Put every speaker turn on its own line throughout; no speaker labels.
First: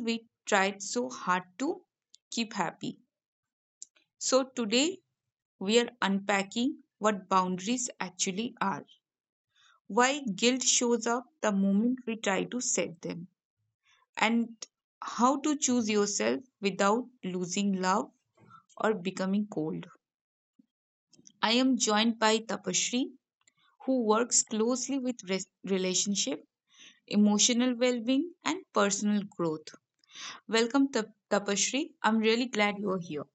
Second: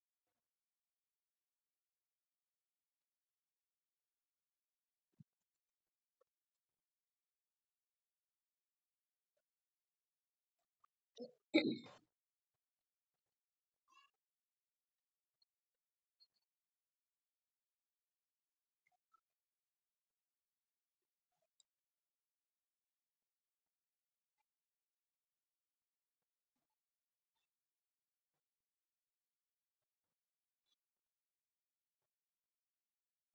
we tried so hard to keep happy. So today, we are unpacking what boundaries actually are, why guilt shows up the moment we try to set them, and how to choose yourself without losing love or becoming cold. I am joined by Tapashri, who works closely with relationship emotional well being, and personal growth. Welcome, Tapashri. I'm really glad you're here.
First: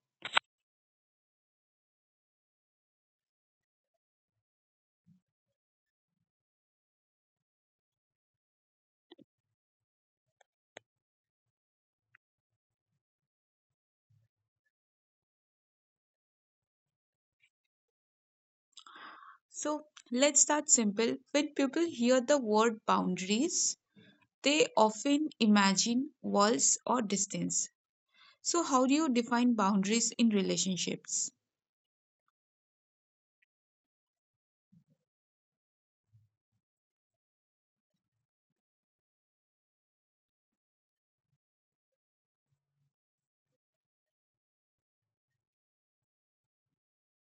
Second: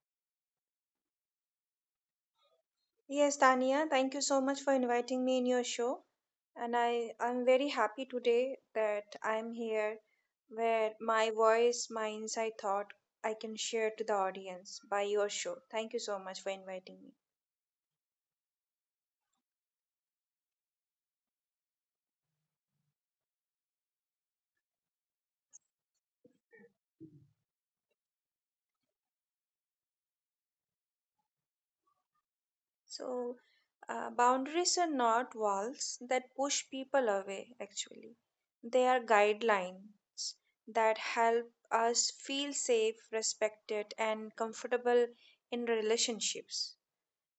Yes, Tania, thank you so much for inviting me in your show. And I'm very happy today that I'm here where my voice, my inside thought, I can share to the audience by your show. Thank you so much for inviting me.
So, let's start simple. When people hear the word boundaries, they often imagine walls or distance. So, how do you define boundaries in relationships?
So, boundaries are not walls that push people away, actually. They are guidelines that help us feel safe, respected, and comfortable in relationships.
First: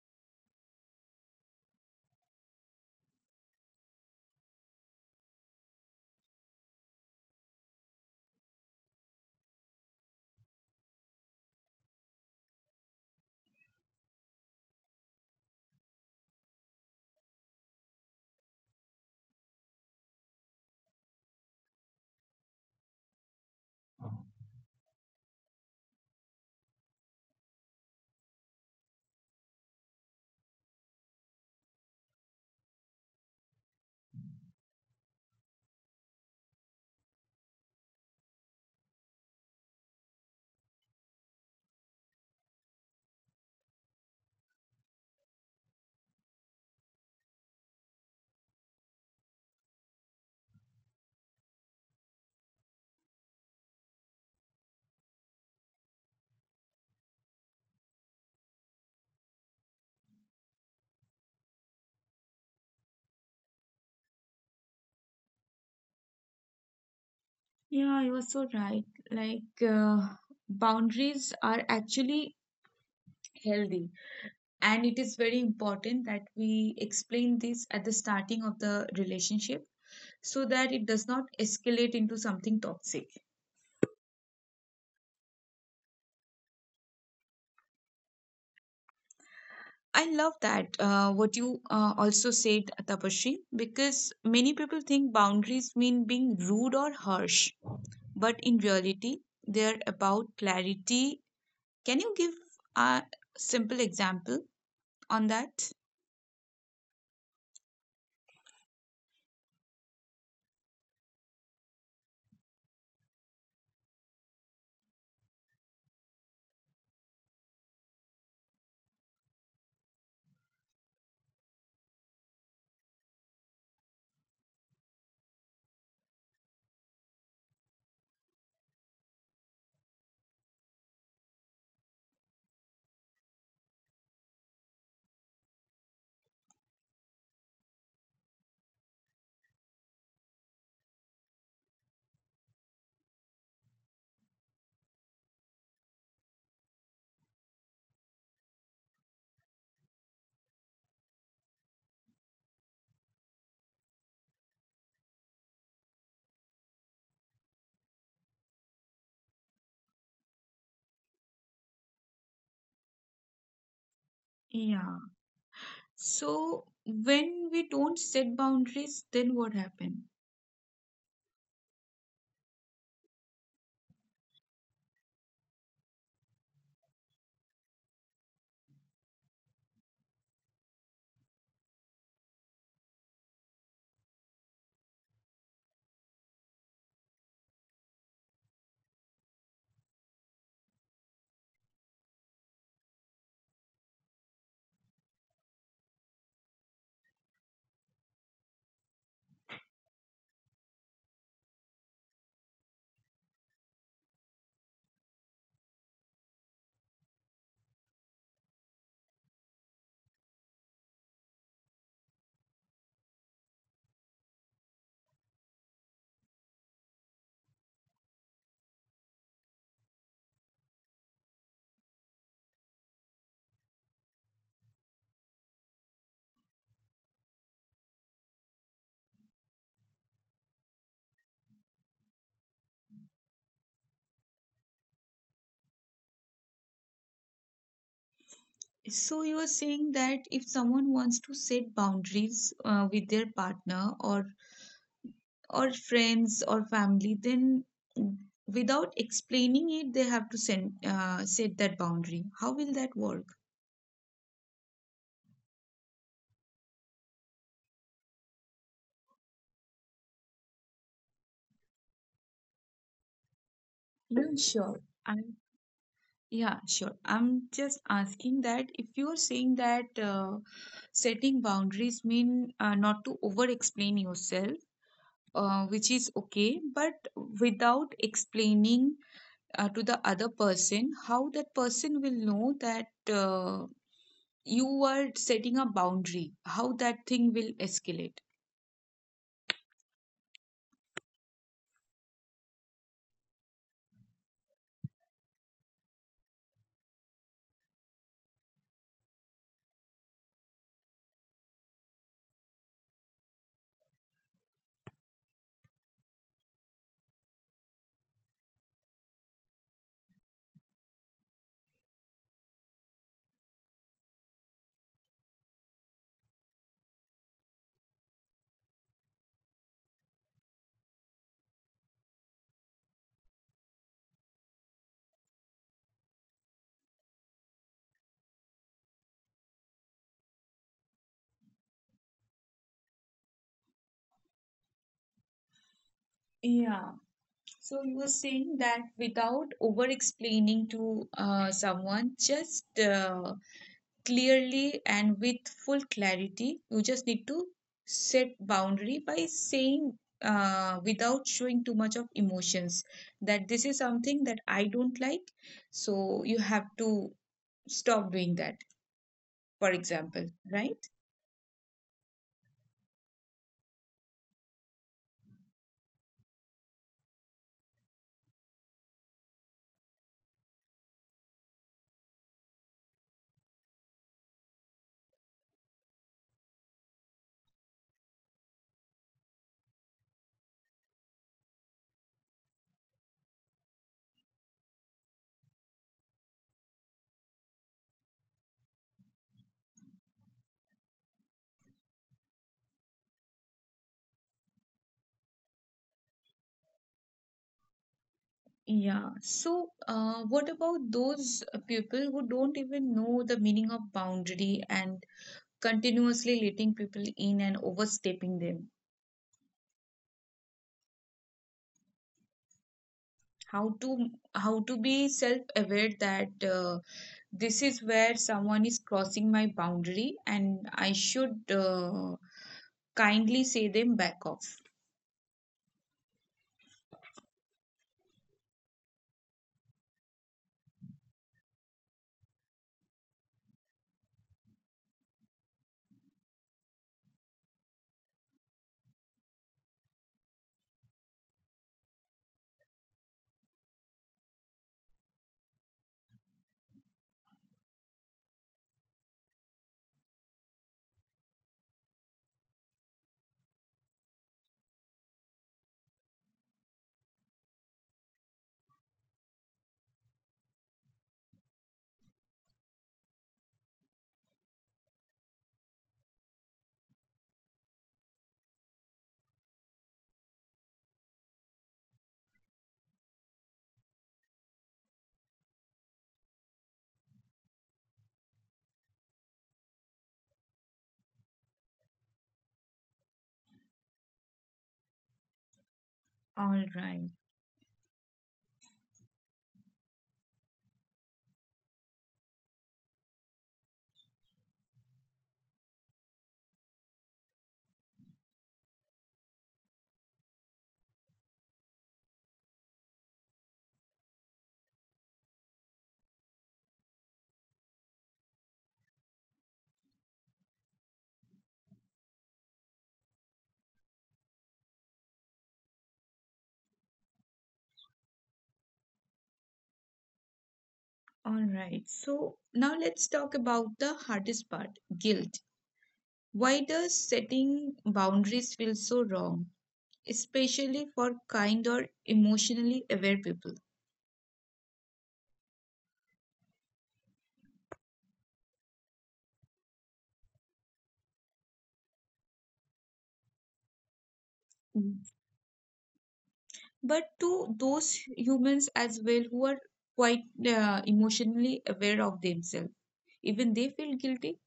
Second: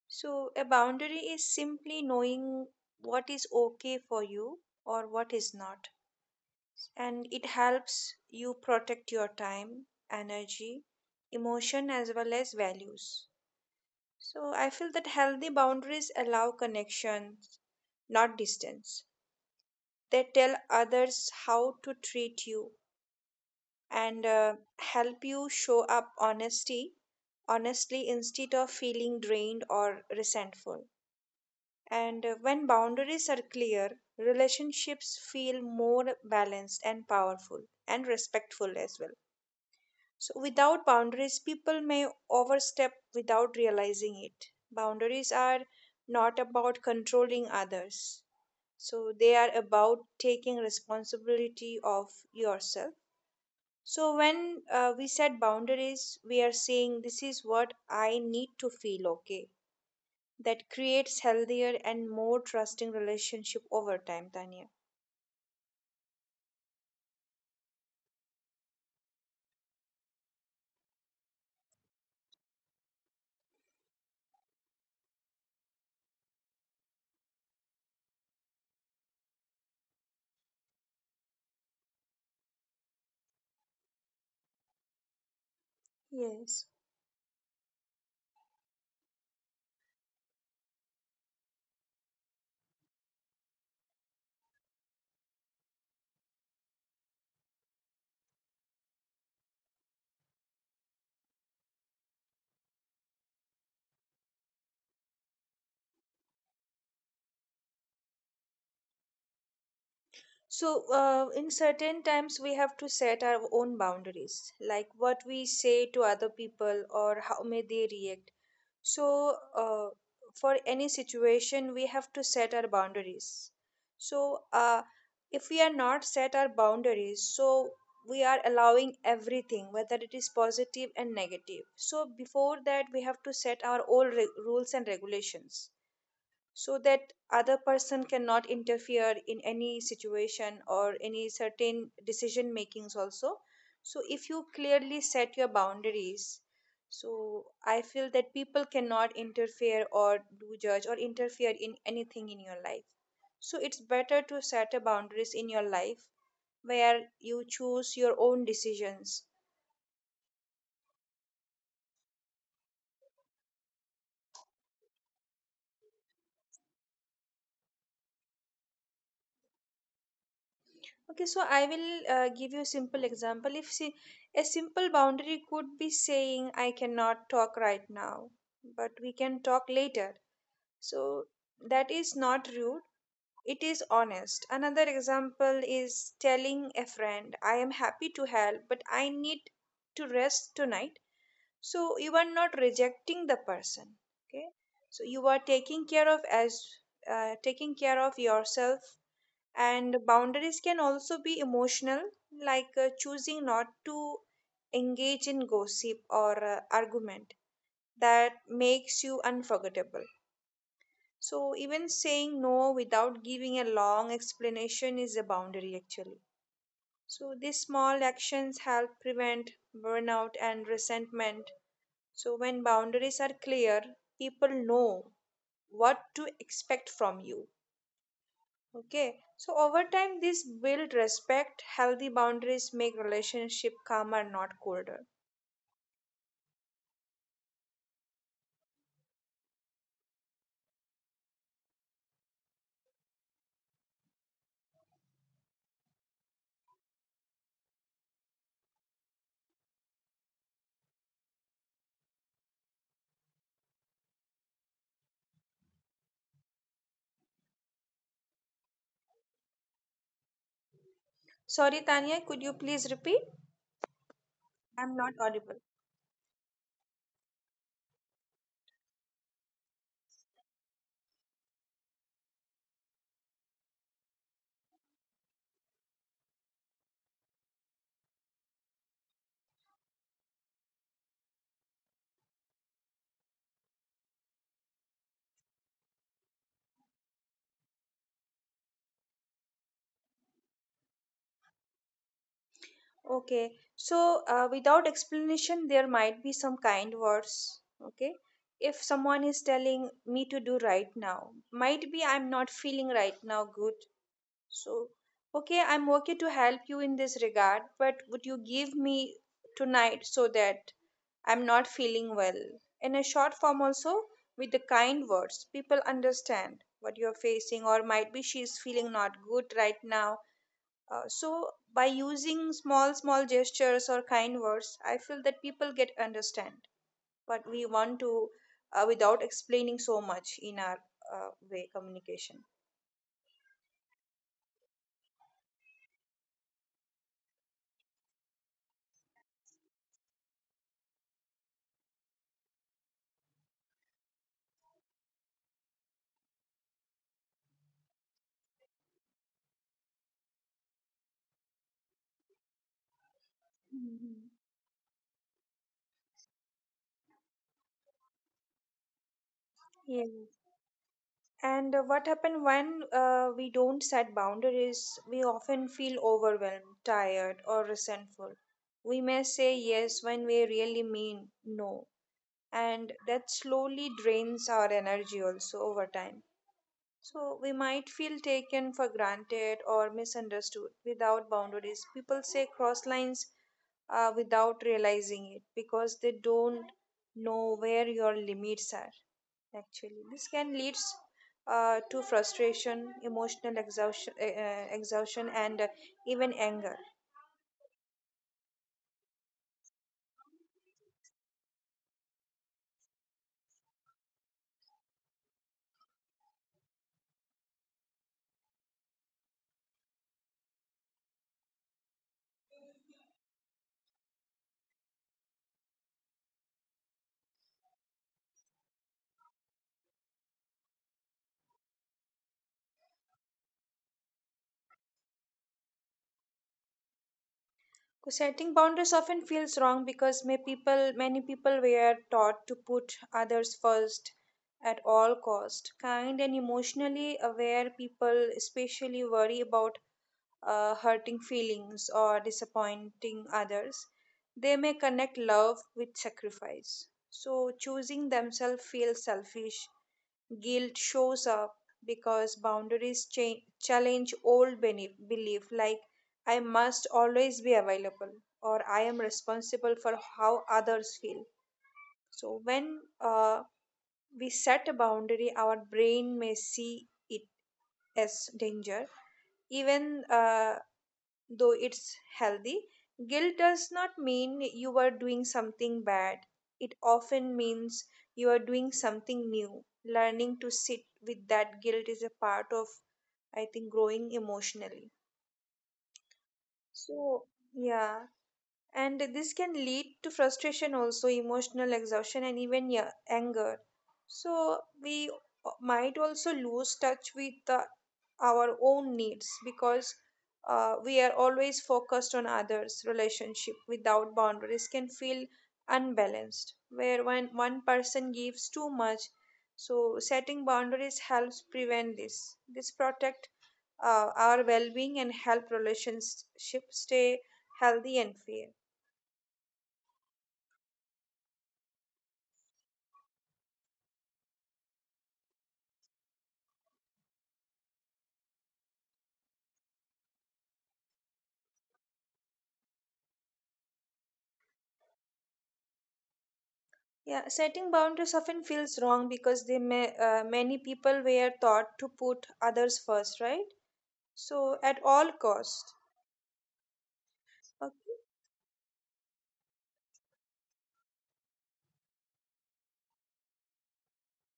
So, a boundary is simply knowing what is okay for you or what is not. And it helps you protect your time, energy, emotion, as well as values. So, I feel that healthy boundaries allow connections, not distance. They tell others how to treat you and help you show up honesty honestly instead of feeling drained or resentful. And when boundaries are clear, relationships feel more balanced and powerful and respectful as well. So, without boundaries, people may overstep without realizing it. Boundaries are not about controlling others; so, they are about taking responsibility of yourself. So, when we set boundaries, we are saying, this is what I need to feel okay, that creates healthier and more trusting relationship over time, Tanya.
Yeah, you're so right. Like, boundaries are actually healthy, and it is very important that we explain this at the starting of the relationship so that it does not escalate into something toxic.
Yes.
I love that what you also said, Tapashri, because many people think boundaries mean being rude or harsh, but in reality, they're about clarity. Can you give a simple example on that?
So in certain times we have to set our own boundaries, like what we say to other people or how may they react. So, for any situation, we have to set our boundaries. So, if we are not set our boundaries, so we are allowing everything, whether it is positive and negative. So, before that, we have to set our own rules and regulations so that other person cannot interfere in any situation or any certain decision makings also. So if you clearly set your boundaries, so I feel that people cannot interfere or do judge or interfere in anything in your life. So it's better to set a boundaries in your life where you choose your own decisions.
Yeah. So when we don't set boundaries, then what happens?
Okay, so I will give you a simple example. If see, a simple boundary could be saying, I cannot talk right now, but we can talk later. So that is not rude, it is honest. Another example is telling a friend, I am happy to help, but I need to rest tonight. So you are not rejecting the person. Okay, so you are taking care of yourself, and boundaries can also be emotional, like choosing not to engage in gossip or argument that makes you unforgettable. So even saying no without giving a long explanation is a boundary actually. So these small actions help prevent burnout and resentment. So when boundaries are clear, people know what to expect from you. Okay, so over time, this build respect. Healthy boundaries make relationship calmer, not colder.
So you are saying that if someone wants to set boundaries with their partner or friends or family, then without explaining it, they have to send, set that boundary. How will that work?
Sorry, Tanya, could you please repeat?
Yeah, sure.
I'm not
I'm,
audible.
yeah, sure. I'm just asking that if you're saying that setting boundaries mean not to over explain yourself, which is okay, but without explaining to the other person, how that person will know that. Uh, you are setting a boundary, how that thing will escalate.
Okay, so without explanation, there might be some kind words. Okay, if someone is telling me to do right now, might be I'm not feeling right now good. So, okay, I'm okay to help you in this regard, but would you give me tonight so that I'm not feeling well. In a short form, also with the kind words, people understand what you're facing, or might be she's feeling not good right now. So, by using small, small gestures or kind words, I feel that people get understand. But we want to, without explaining so much in our way communication.
Yeah. So you were saying that without over explaining to someone just clearly and with full clarity you just need to set boundary by saying without showing too much of emotions, that this is something
Mhm.
that I don't like, so you have to stop doing that, for
Yeah.
example, right?
And what happens when we don't set boundaries? We often feel overwhelmed, tired, or resentful. We may say yes when we really mean no, and that slowly drains our energy also over time. So we might feel taken for granted or misunderstood without boundaries. People say cross lines without realizing it because they don't know where your limits are. Actually, this can lead to frustration, emotional exhaustion, and even anger.
Yeah. So, what about those people who don't even know the meaning of boundary and continuously letting people in and overstepping them? How to how to be self-aware that this is where someone is crossing my boundary and I should kindly say them back off.
So setting boundaries often feels wrong because may people many people were taught to put others first at all cost. Kind and emotionally aware people especially worry about hurting feelings or disappointing others. They may connect love with sacrifice, so choosing themselves feels selfish. Guilt shows up because boundaries challenge old belief like, I must always be available, or I am responsible for how others feel. So when uh, we set a boundary, our brain may see it as danger, even though it's healthy. Guilt does not mean you are doing something bad. It often means you are doing something new. Learning to sit with that guilt is a part of, I think, growing emotionally.
All right.
So, yeah, and this can lead to frustration also, emotional exhaustion, and even, yeah, anger. So we might also lose touch with our own needs because we are always focused on others. Relationship without boundaries can feel unbalanced, where when one person gives too much. So setting boundaries helps prevent this, protect our well-being and help relationships stay healthy and fair.
All right. So now let's talk about the hardest part, guilt. Why does setting boundaries feel so wrong, especially for kind or emotionally aware people?
Yeah, setting boundaries often feels wrong because many people were taught to put others first, right? So at
Mm.
all cost.
But to those
Okay.
humans as well who are quite emotionally aware of themselves, even they feel guilty.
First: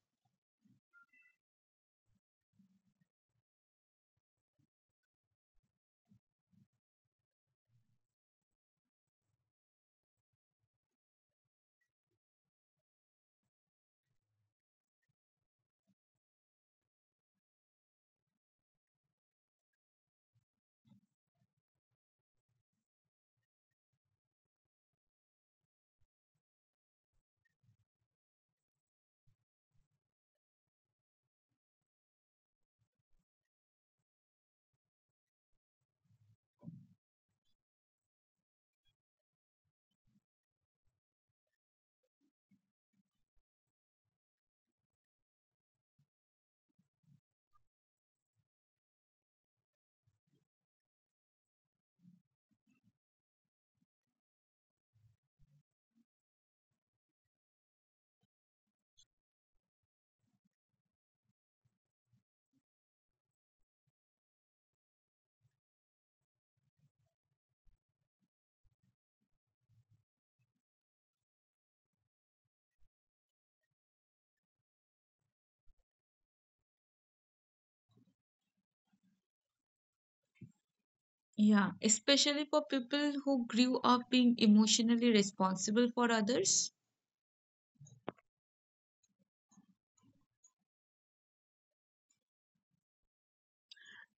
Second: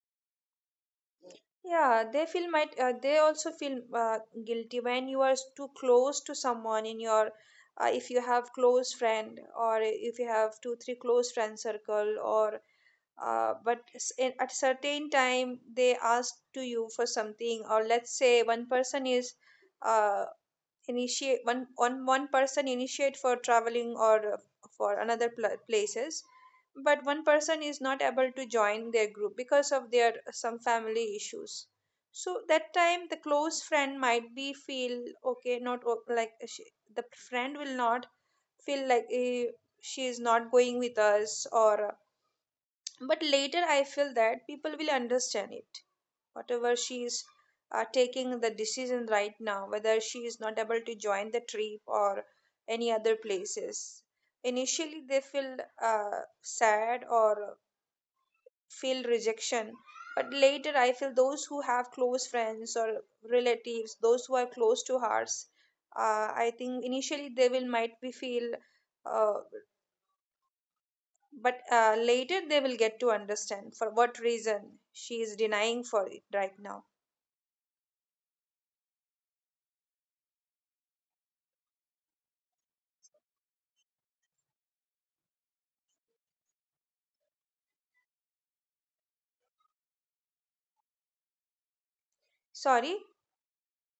Yeah, they also feel guilty when you are too close to someone in your if you have close friend, or if you have two three close friend circle, or but at certain time they ask to you for something, or let's say one person is uh, initiate one one one person initiate for traveling, or for another places, but one person is not able to join their group because of their some family issues. So that time the close friend might be feel okay, not like, the friend will not feel like, she is not going with us, or but later I feel that people will understand it. Whatever she is taking the decision right now, whether she is not able to join the trip or any other places. Initially, they feel sad or feel rejection. But later, I feel those who have close friends or relatives, those who are close to hearts, I think initially they will might be feel uh, but later they will get to understand for what reason she is denying for it right now.
Yeah, especially for people who grew up being emotionally responsible for others,
Sorry?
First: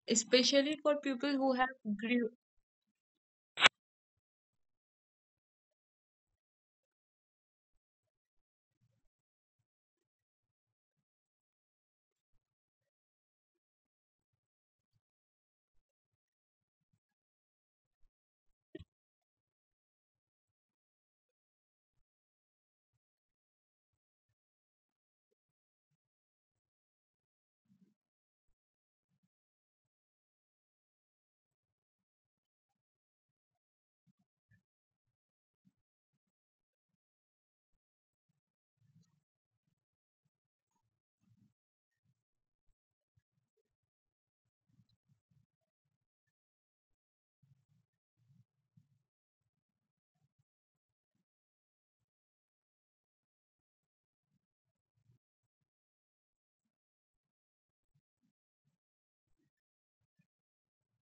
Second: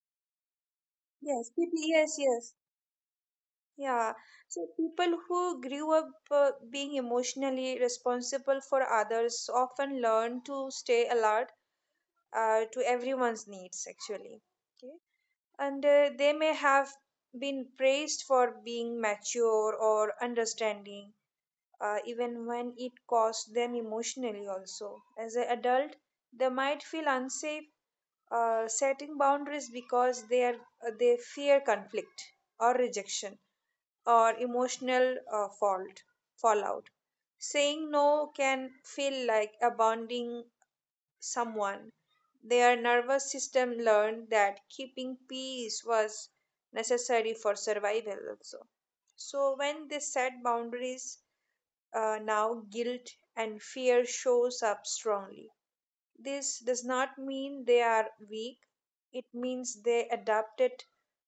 especially for people
Yes,
who have
people, yes,
grew.
yes. Yeah. So people who grew up being emotionally responsible for others often learn to stay alert to everyone's needs, actually. Okay. And they may have been praised for being mature or understanding even when it costs them emotionally also. As an adult they might feel unsafe setting boundaries because they fear conflict, or rejection, or emotional fault fallout. Saying no can feel like abandoning someone. Their nervous system learned that keeping peace was necessary for survival also. So when they set boundaries, now guilt and fear shows up strongly. This does not mean they are weak. It means they adapted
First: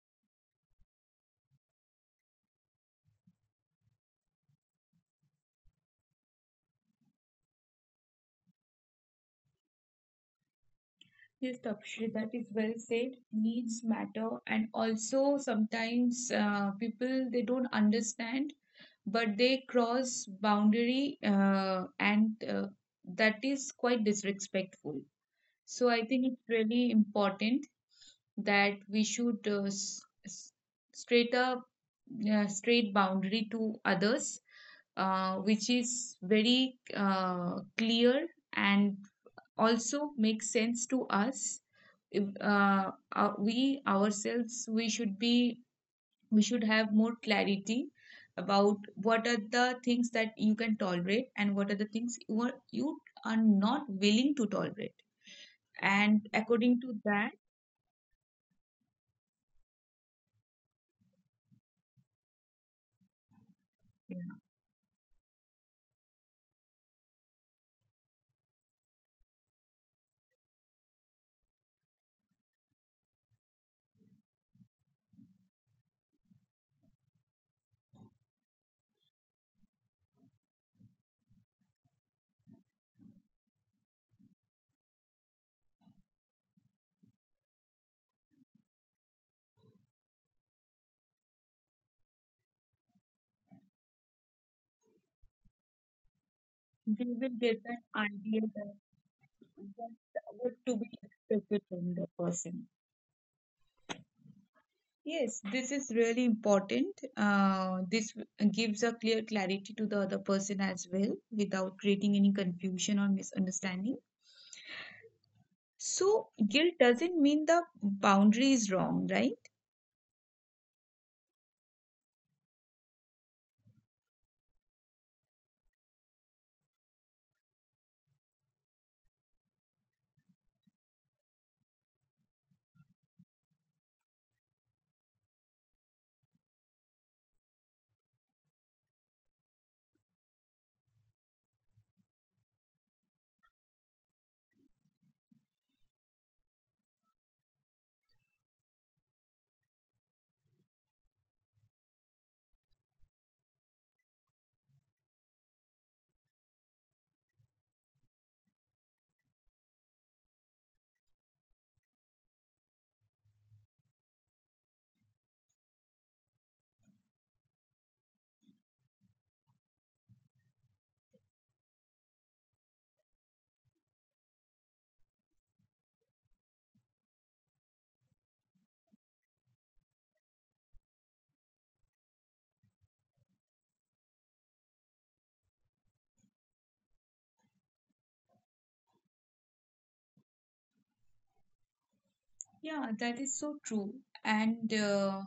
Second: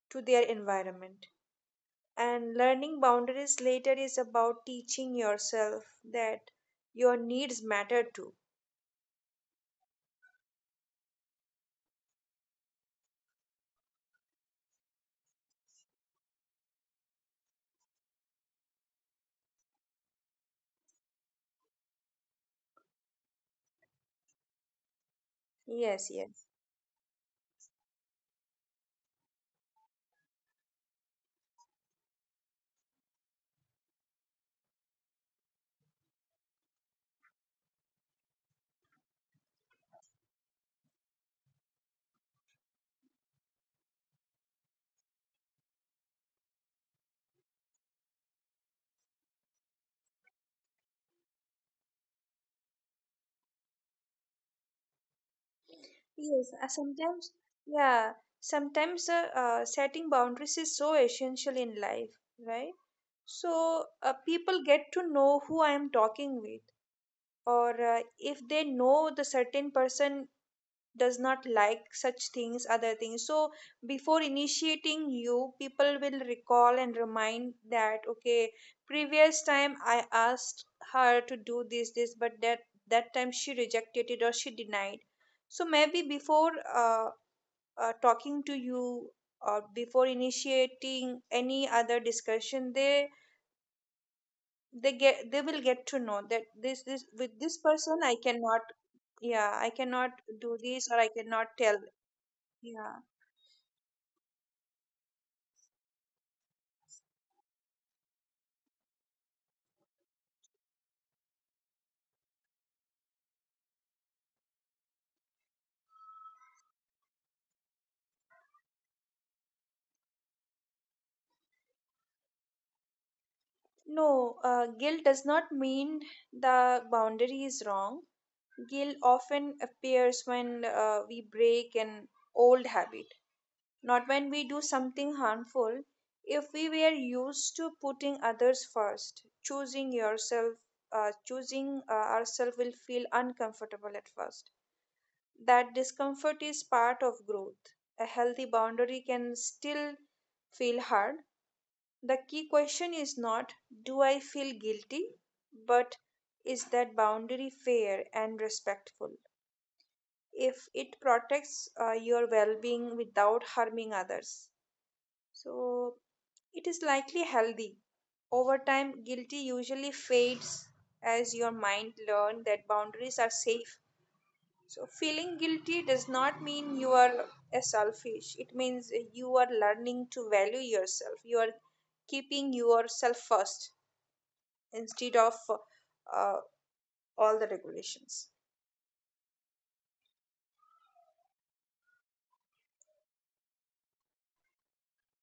to their environment, and learning boundaries later is about teaching yourself that your needs matter too.
Yes, Tapshri, that is well said. Needs matter, and also sometimes people they don't understand but they cross boundary and that is quite disrespectful, so I
Yes,
think
yes,
it's really important that we should straight up straight boundary to others, which is very clear and also makes sense to us. If, uh, we ourselves, we should be we should have more clarity about what are the things that you can tolerate and what are the things you are not willing to tolerate, and
yes.
according to that
Yeah Sometimes, setting boundaries is so essential in life, right? So people get to know who I am talking with, or if they know the certain person does not like such things, other things. So before initiating you, people will recall and remind that, okay, previous time I asked her to do this, this, but that time she rejected it or she denied. So maybe before talking to you or before initiating any other discussion, they will get to know that this,
we will
with this
get an
person I
idea
cannot.
that
Yeah, I
what,
cannot
what
do
to be
this, or I cannot
expected
tell.
from the person.
Yeah.
Yes, this is really important. This gives a clear clarity to the other person as well, without creating any confusion or misunderstanding. So guilt doesn't mean the boundary is wrong, right?
No, guilt does not mean the boundary is wrong. Guilt often appears when we break an old habit, not when we do something harmful. If we were used to putting others first, choosing ourselves will feel uncomfortable at first. That discomfort is part of growth. A healthy boundary can still feel hard. The key question is not, do I feel guilty, but, is that boundary fair and respectful? If it protects your well being without harming others, so it is likely healthy. Over time, guilty usually fades as your mind learns that boundaries are safe. So, feeling guilty does not mean you are a selfish, it means you are learning to value yourself, you are keeping yourself first. Instead of uh, all the regulations.
Yeah, that is so true. And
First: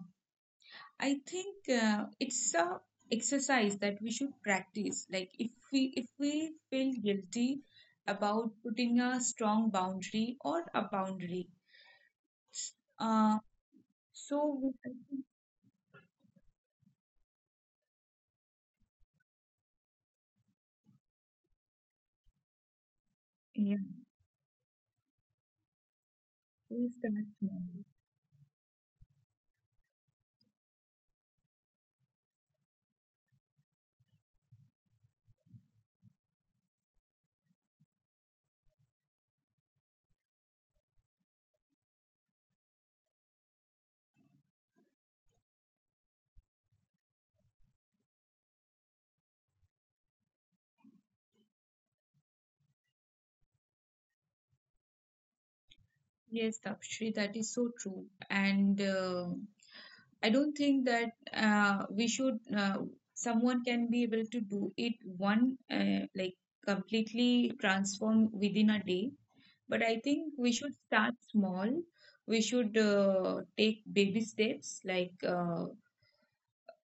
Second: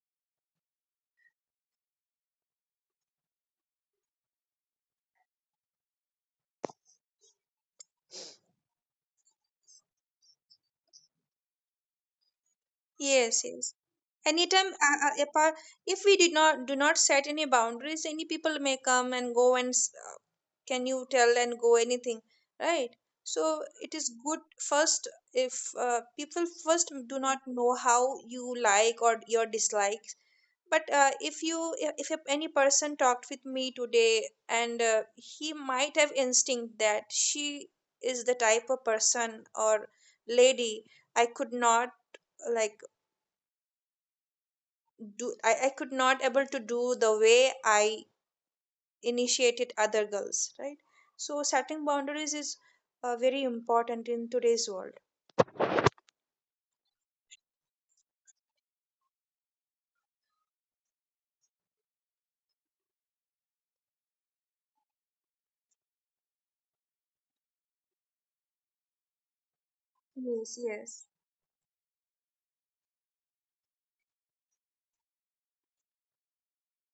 I think it's a exercise that we should practice. Like if we feel guilty about putting a strong boundary or a boundary, uh,
Yes, yes.
so
Anytime
we, I think,
apart, if we did not do not set any boundaries, any people may come and go and can you tell and go anything, right? So
yeah,
it is good first if people
we
first do
start
not
small.
know how you like or your dislike. But if you if any person talked with me today, and he might have instinct that she is the type of person or lady I could not, like, I could not able to do the way I initiated other girls, right? So setting boundaries is very important in today's world.
Yes, Tapshri, that is so true. And I don't think that we should someone can be able to do it one like completely transform within a day. But I think we
yes
should
yes
start small. We should take baby steps like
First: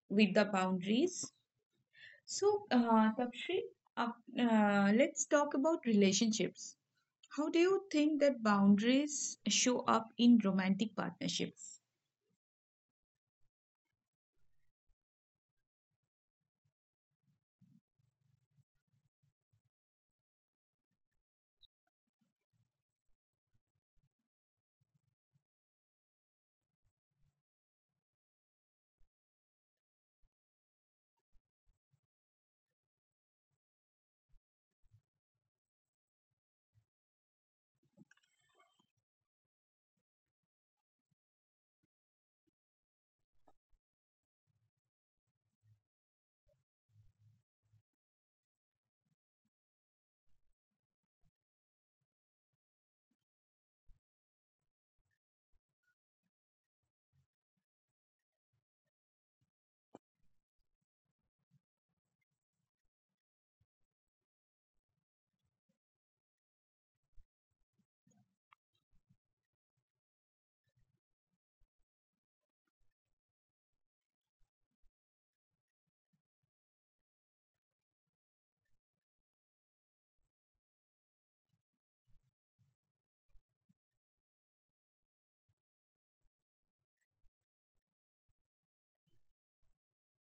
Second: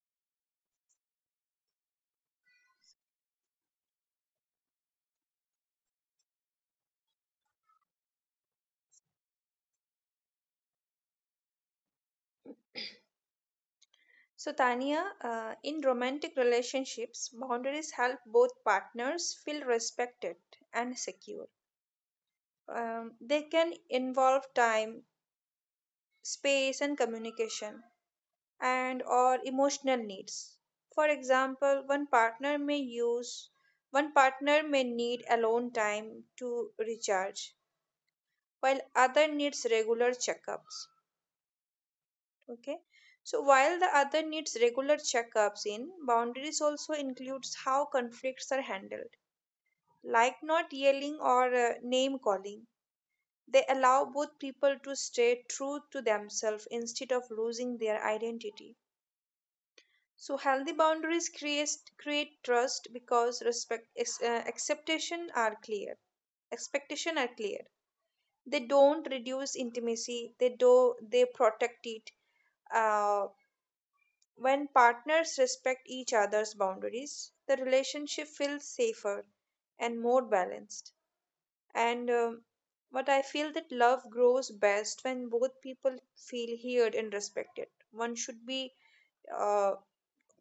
with the boundaries. So, Tapshri, uh, let's talk about relationships. How do you think that boundaries show up in romantic partnerships?
So Tania, in romantic relationships boundaries help both partners feel respected and secure. They can involve time, space, and communication, and or emotional needs. For example, one partner may need alone time to recharge, while other needs regular checkups. Okay. So while the other needs regular checkups in, boundaries also includes how conflicts are handled, like not yelling or name calling. They allow both people to stay true to themselves instead of losing their identity. So healthy boundaries create trust because respect acceptation are clear. Expectation are clear. They don't reduce intimacy. They protect it. Uh, when partners respect each other's boundaries, the relationship feels safer and more balanced. And but I feel that love grows best when both people feel heard and respected. One should be, uh,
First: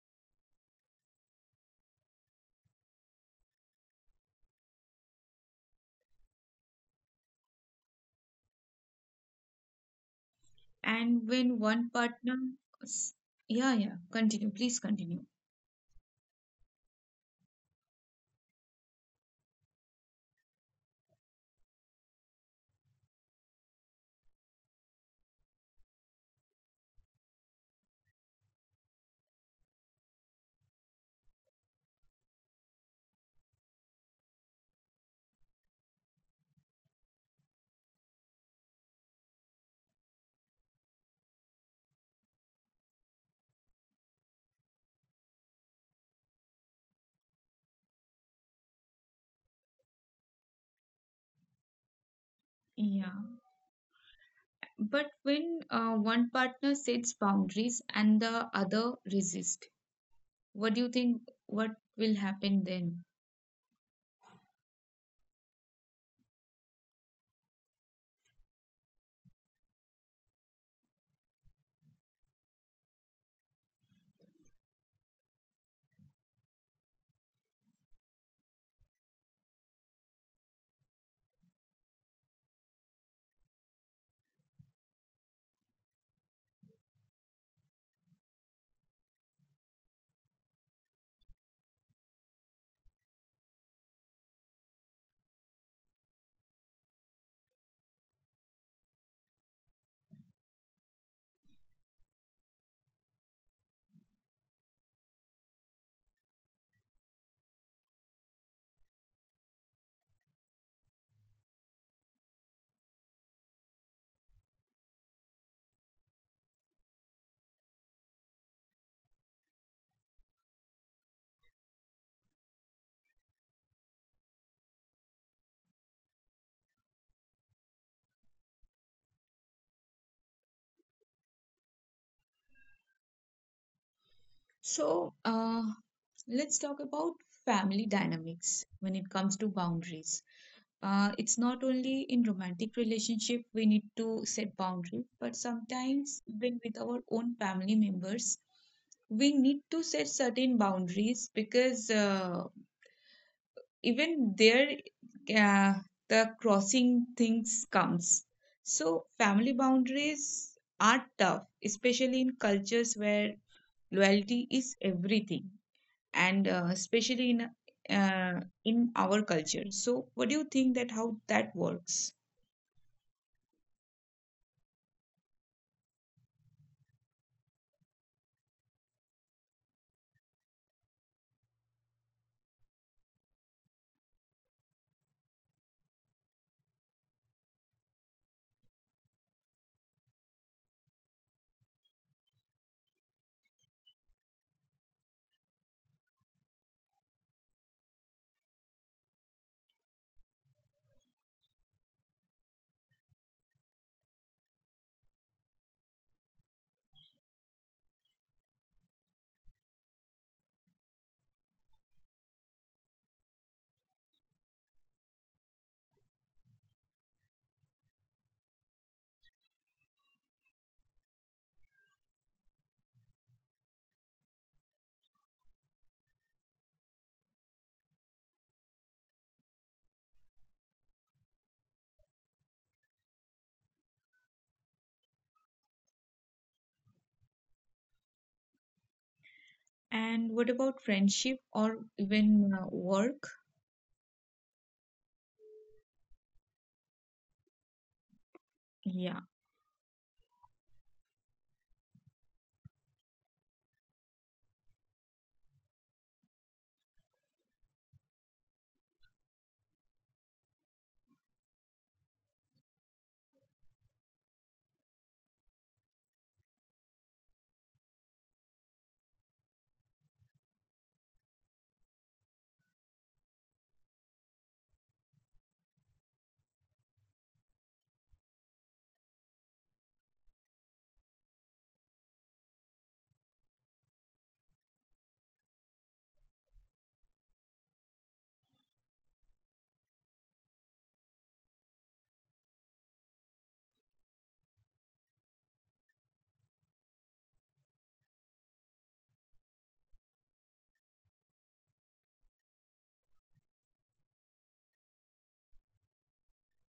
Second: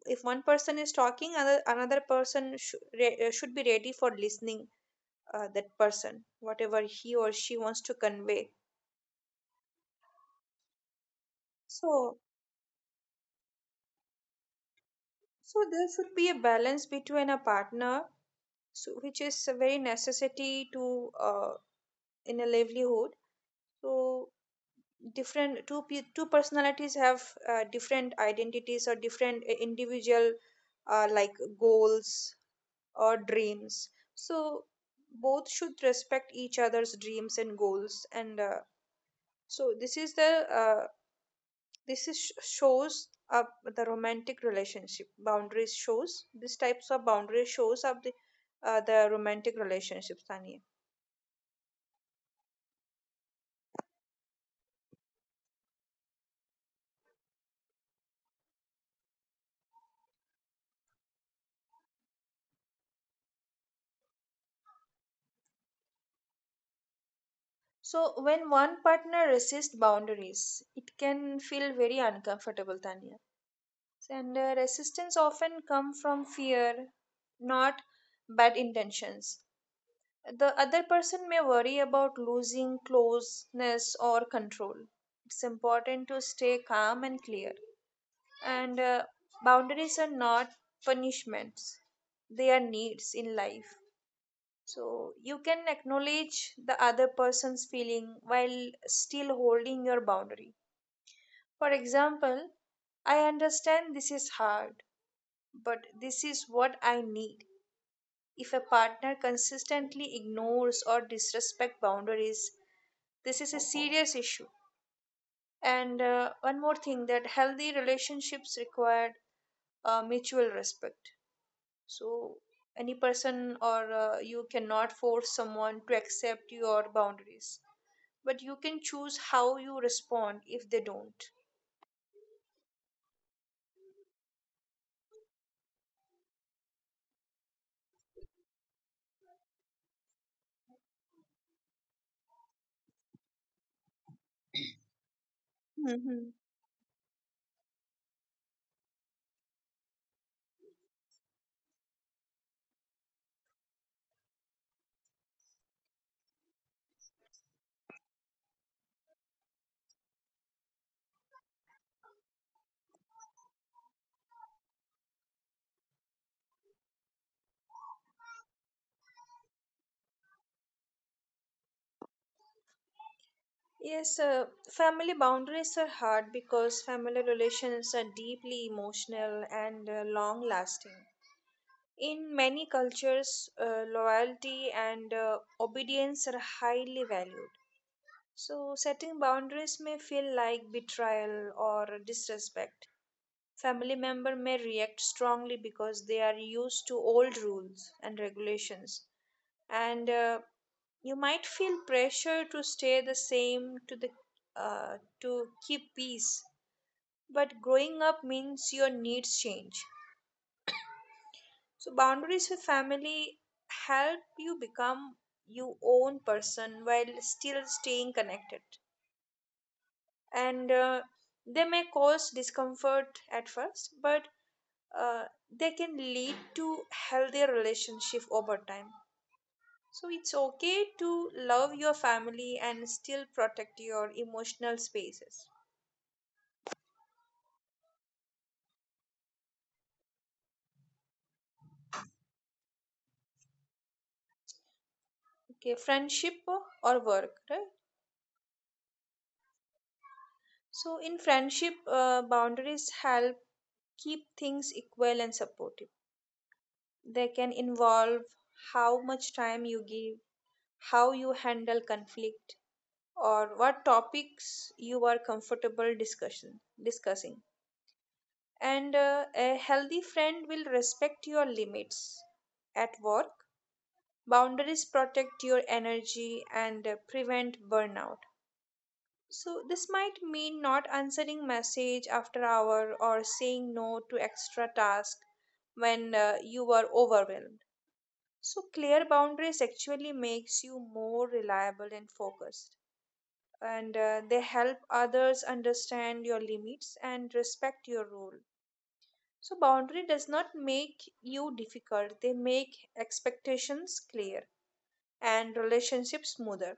if one person is talking, another person should be ready for listening. That person, whatever he or she wants to convey.
And when one
So,
partner, s- yeah, yeah, continue, please continue.
so there should be a balance between a partner, so, which is a very necessity to in a livelihood. So two personalities have different identities or different individual, like, goals or dreams. So both should respect each other's dreams and goals. And so this is the, uh, this is shows up the romantic relationship boundaries shows these types of boundaries shows up the romantic relationships, Tanya.
Yeah, but when one partner sets boundaries and the other resist, what do you think what will happen then?
So when one partner resists boundaries, it can feel very uncomfortable, tanya And resistance often come from fear, not bad intentions. The other person may worry about losing closeness or control. It's important to stay calm and clear. And boundaries are not punishments, they are needs in life. So you can acknowledge the other person's feeling while still holding your boundary. For example, I understand this is hard, but this is what I need. If a partner consistently ignores or disrespects boundaries, this is a serious issue. And one more thing, that healthy relationships require mutual respect. So any person, or you cannot force someone to accept your boundaries, but you can choose how you respond if they don't.
So, let's talk about family dynamics when it comes to boundaries. It's not only in romantic relationship we need to set boundaries, but sometimes even with our own family members we need to set certain boundaries because even there uh, the crossing things comes. So family boundaries are tough, especially in cultures where loyalty is everything, and especially in our culture. So what do you think, that how that works?
Yes, family boundaries are hard because family relations are deeply emotional and long lasting. In many cultures, loyalty and obedience are highly valued. So setting boundaries may feel like betrayal or disrespect. Family member may react strongly because they are used to old rules and regulations. And you might feel pressure to stay the same to the, to keep peace, but growing up means your needs change. So boundaries with family help you become your own person while still staying connected. And they may cause discomfort at first, but uh, they can lead to healthier relationship over time. So it's okay to love your family and still protect your emotional spaces.
And what about friendship or even work?
Okay, friendship or work, right?
Yeah,
So in friendship, boundaries help keep things equal and supportive. They can involve how much time you give, how you handle conflict, or what topics you are comfortable discussion discussing. And a healthy friend will respect your limits. At work, boundaries protect your energy and prevent burnout. So this might mean not answering message after hour or saying no to extra task when you are overwhelmed. So clear boundaries actually makes you more reliable and focused, and they help others understand your limits and respect your role. So boundary does not make you difficult. They make expectations clear and relationships smoother.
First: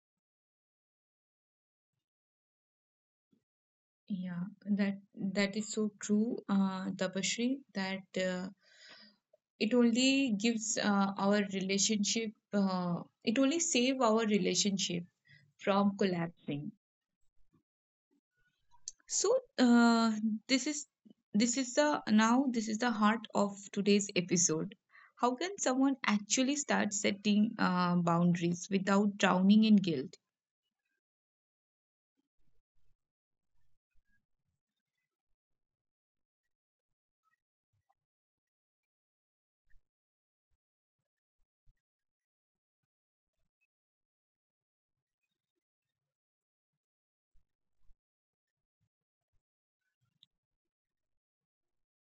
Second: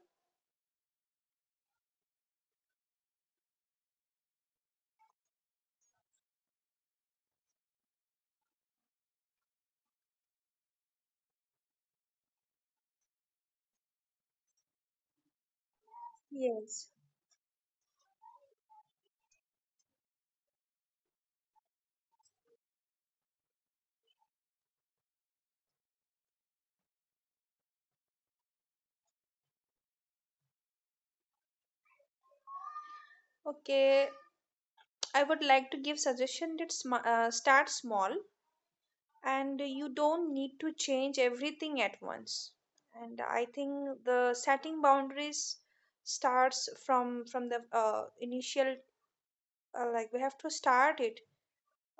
yeah, that that is so true, Tapashri, that it only gives our relationship, it only save our relationship from collapsing.
Yes.
So uh, this is this is the now this is the heart of today's episode. How can someone actually start setting boundaries without drowning in guilt?
Okay, I would like to give suggestion that start small, and you don't need to change everything at once. And I think the setting boundaries starts from the initial, like we have to start it.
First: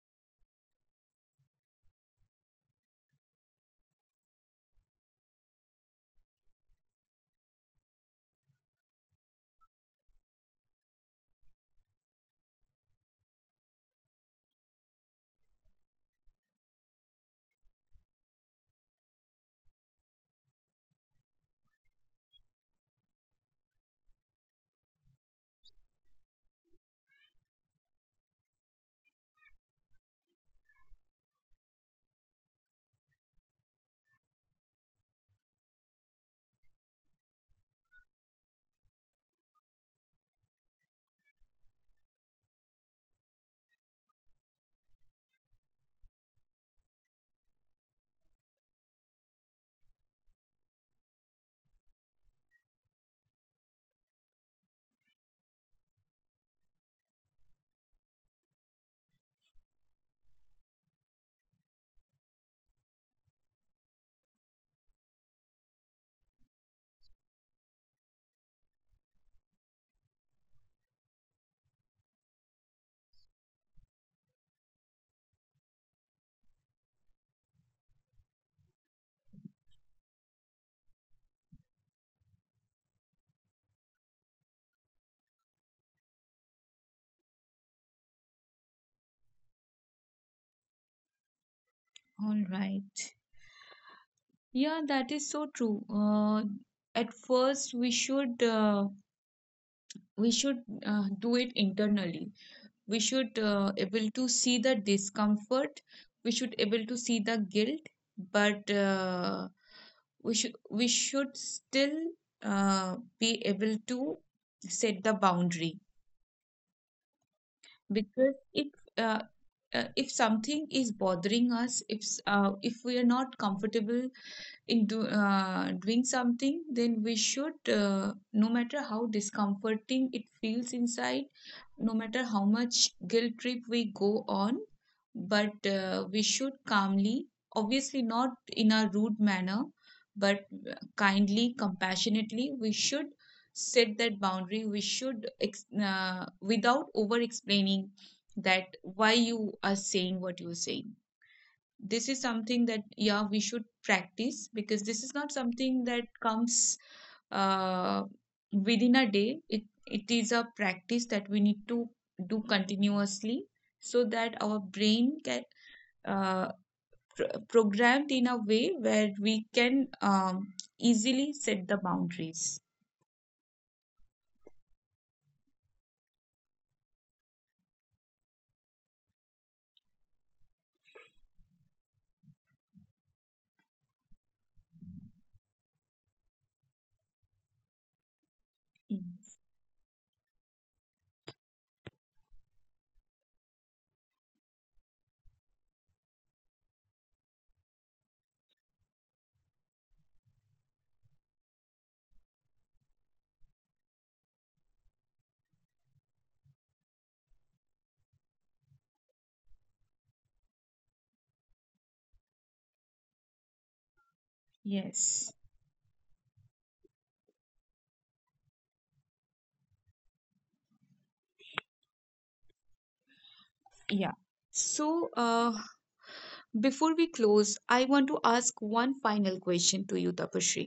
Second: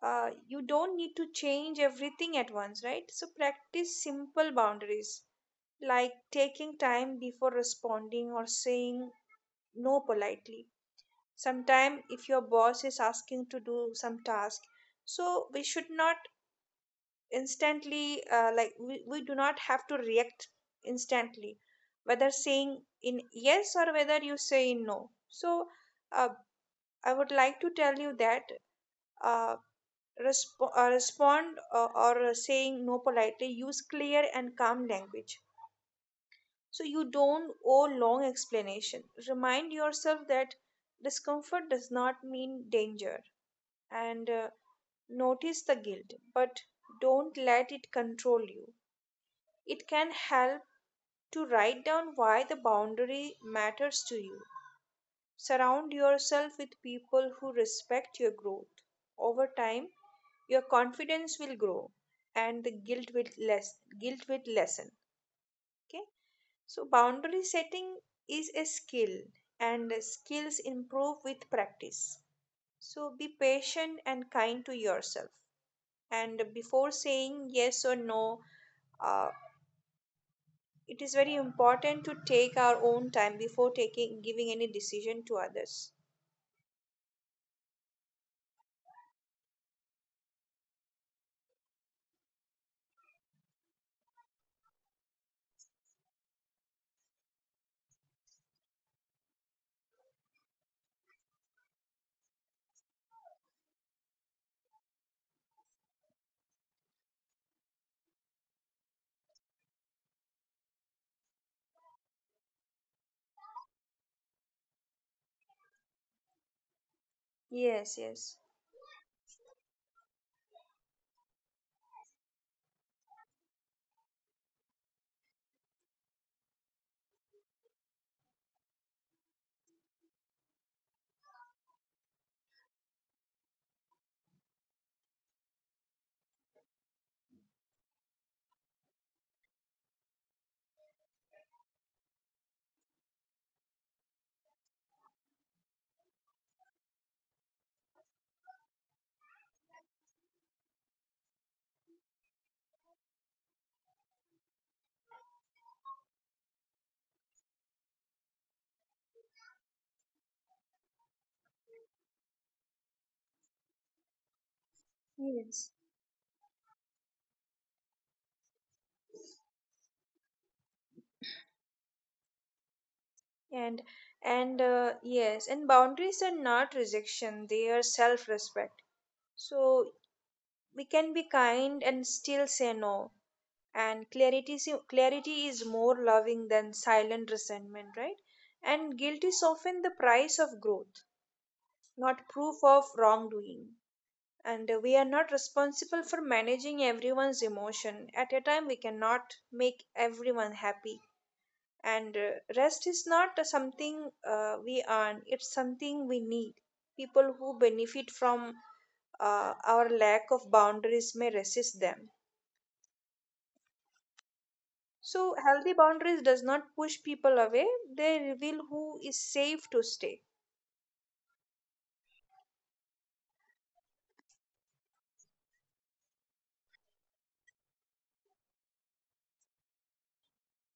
You don't need to change everything at once, right? So practice simple boundaries like taking time before responding, or saying no politely. Sometimes if your boss is asking to do some task, so we should not instantly, like, we do not have to react instantly, whether saying in yes or whether you say in no. So uh, I would like to tell you that uh, respond, or saying no politely, use clear and calm language. So you don't owe long explanation. Remind yourself that discomfort does not mean danger. And notice the guilt, but don't let it control you. It can help to write down why the boundary matters to you. Surround yourself with people who respect your growth. Over time, your confidence will grow and the guilt will less guilt will lessen. Okay? So boundary setting is a skill, and skills improve with practice. So be patient and kind to yourself. And before saying yes or no, uh, it is very important to take our own time before taking giving any decision to others.
All right. Yeah, that is so true. At first, we should do it internally. We should able to see the discomfort. We should able to see the guilt, but we should still be able to set the boundary.
yes
Because
yes
uh, if something is bothering us, if if we are not comfortable into doing something, then we should, no matter how discomforting it feels inside, no matter how much guilt trip we go on, but we should calmly, obviously not in a rude manner, but kindly, compassionately, we should set that boundary. We should, without over explaining that why you are saying what you're saying. This is something that, yeah, we should practice, because this is not something that comes uh, within a day. It is a practice that we need to do continuously, so that our brain can
yes
uh, programmed in a way where we can easily set the boundaries.
and and yes, and boundaries are not rejection, they are self respect. So we can be kind and still say no. And clarity is more loving than silent resentment, right? And
Mm.
guilt is often the price of growth, not proof of wrongdoing. And we are not responsible for managing everyone's emotion at a time. We cannot make everyone happy. And rest is not something we earn, it's something we need. People who benefit from our lack of boundaries may resist them. So
Yes.
healthy boundaries does not push people away, they reveal who is safe to stay.
Yeah. So before we close, I want to ask one final question to you, Tapashri.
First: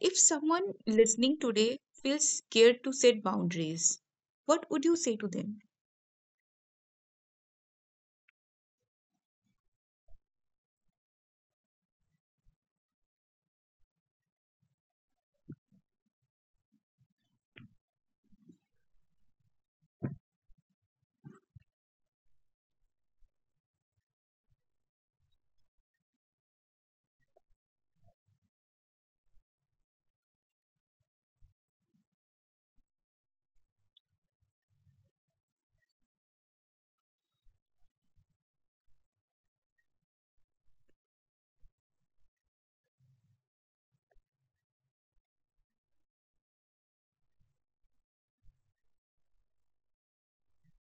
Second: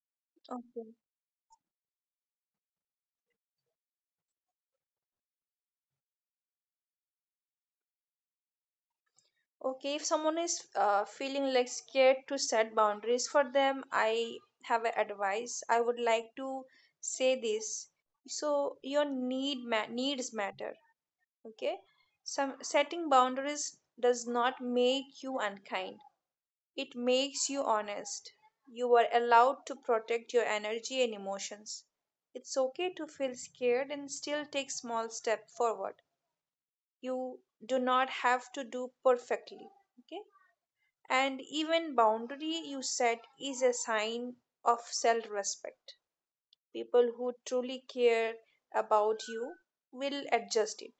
If someone
Okay.
listening today feels scared to set boundaries, what would you say to them?
Okay, if someone is feeling like scared to set boundaries, for them I have an advice. I would like to say this. So your needs matter. Okay, some setting boundaries does not make you unkind. It makes you honest. You are allowed to protect your energy and emotions. It's okay to feel scared and still take small step forward. You do not have to do perfectly. Okay. And even boundary you set is a sign of self-respect. People who truly care about you will adjust it,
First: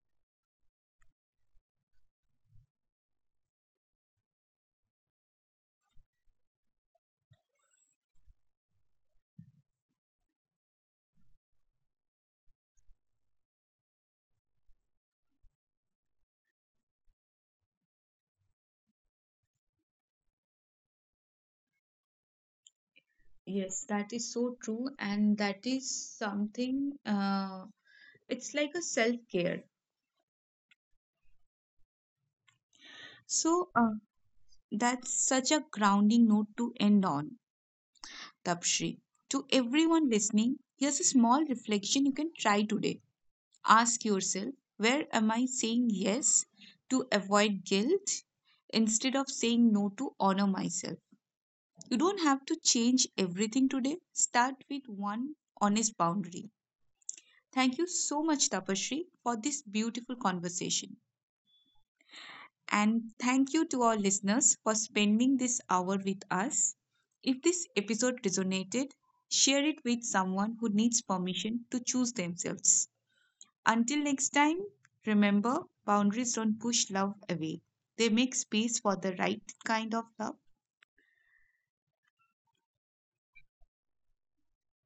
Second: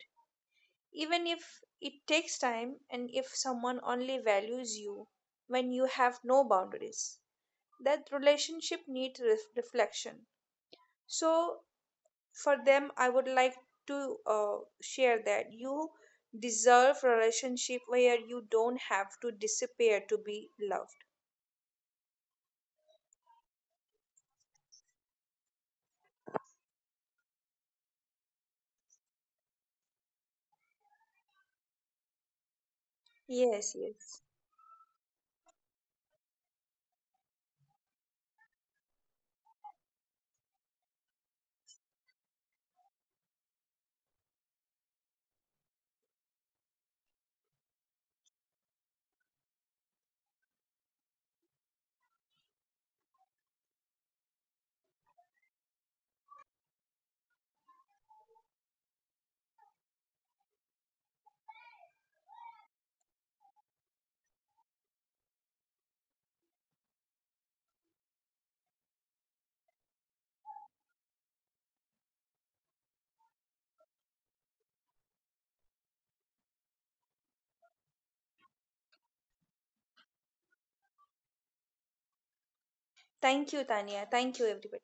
even if it takes time. And if someone only values you when you have no boundaries, that relationship needs reflection. So for them I would like to share that you deserve relationship where you don't have to disappear to be loved.
Yes, that is so true, and that is something, it's like a self care. So,
yes yes
that's such a grounding note to end on, Tapshri. To everyone listening, here's a small reflection you can try today. Ask yourself, where am I saying yes to avoid guilt instead of saying no to honor myself? You don't have to change everything today. Start with one honest boundary. Thank you so much, Tapasree, for this beautiful conversation. And thank you to our listeners for spending this hour with us. If this episode resonated, share it with someone who needs permission to choose themselves. Until next time, remember, boundaries don't push love away, they make space for the right kind of love.
Thank you, Tanya. Thank you, everybody.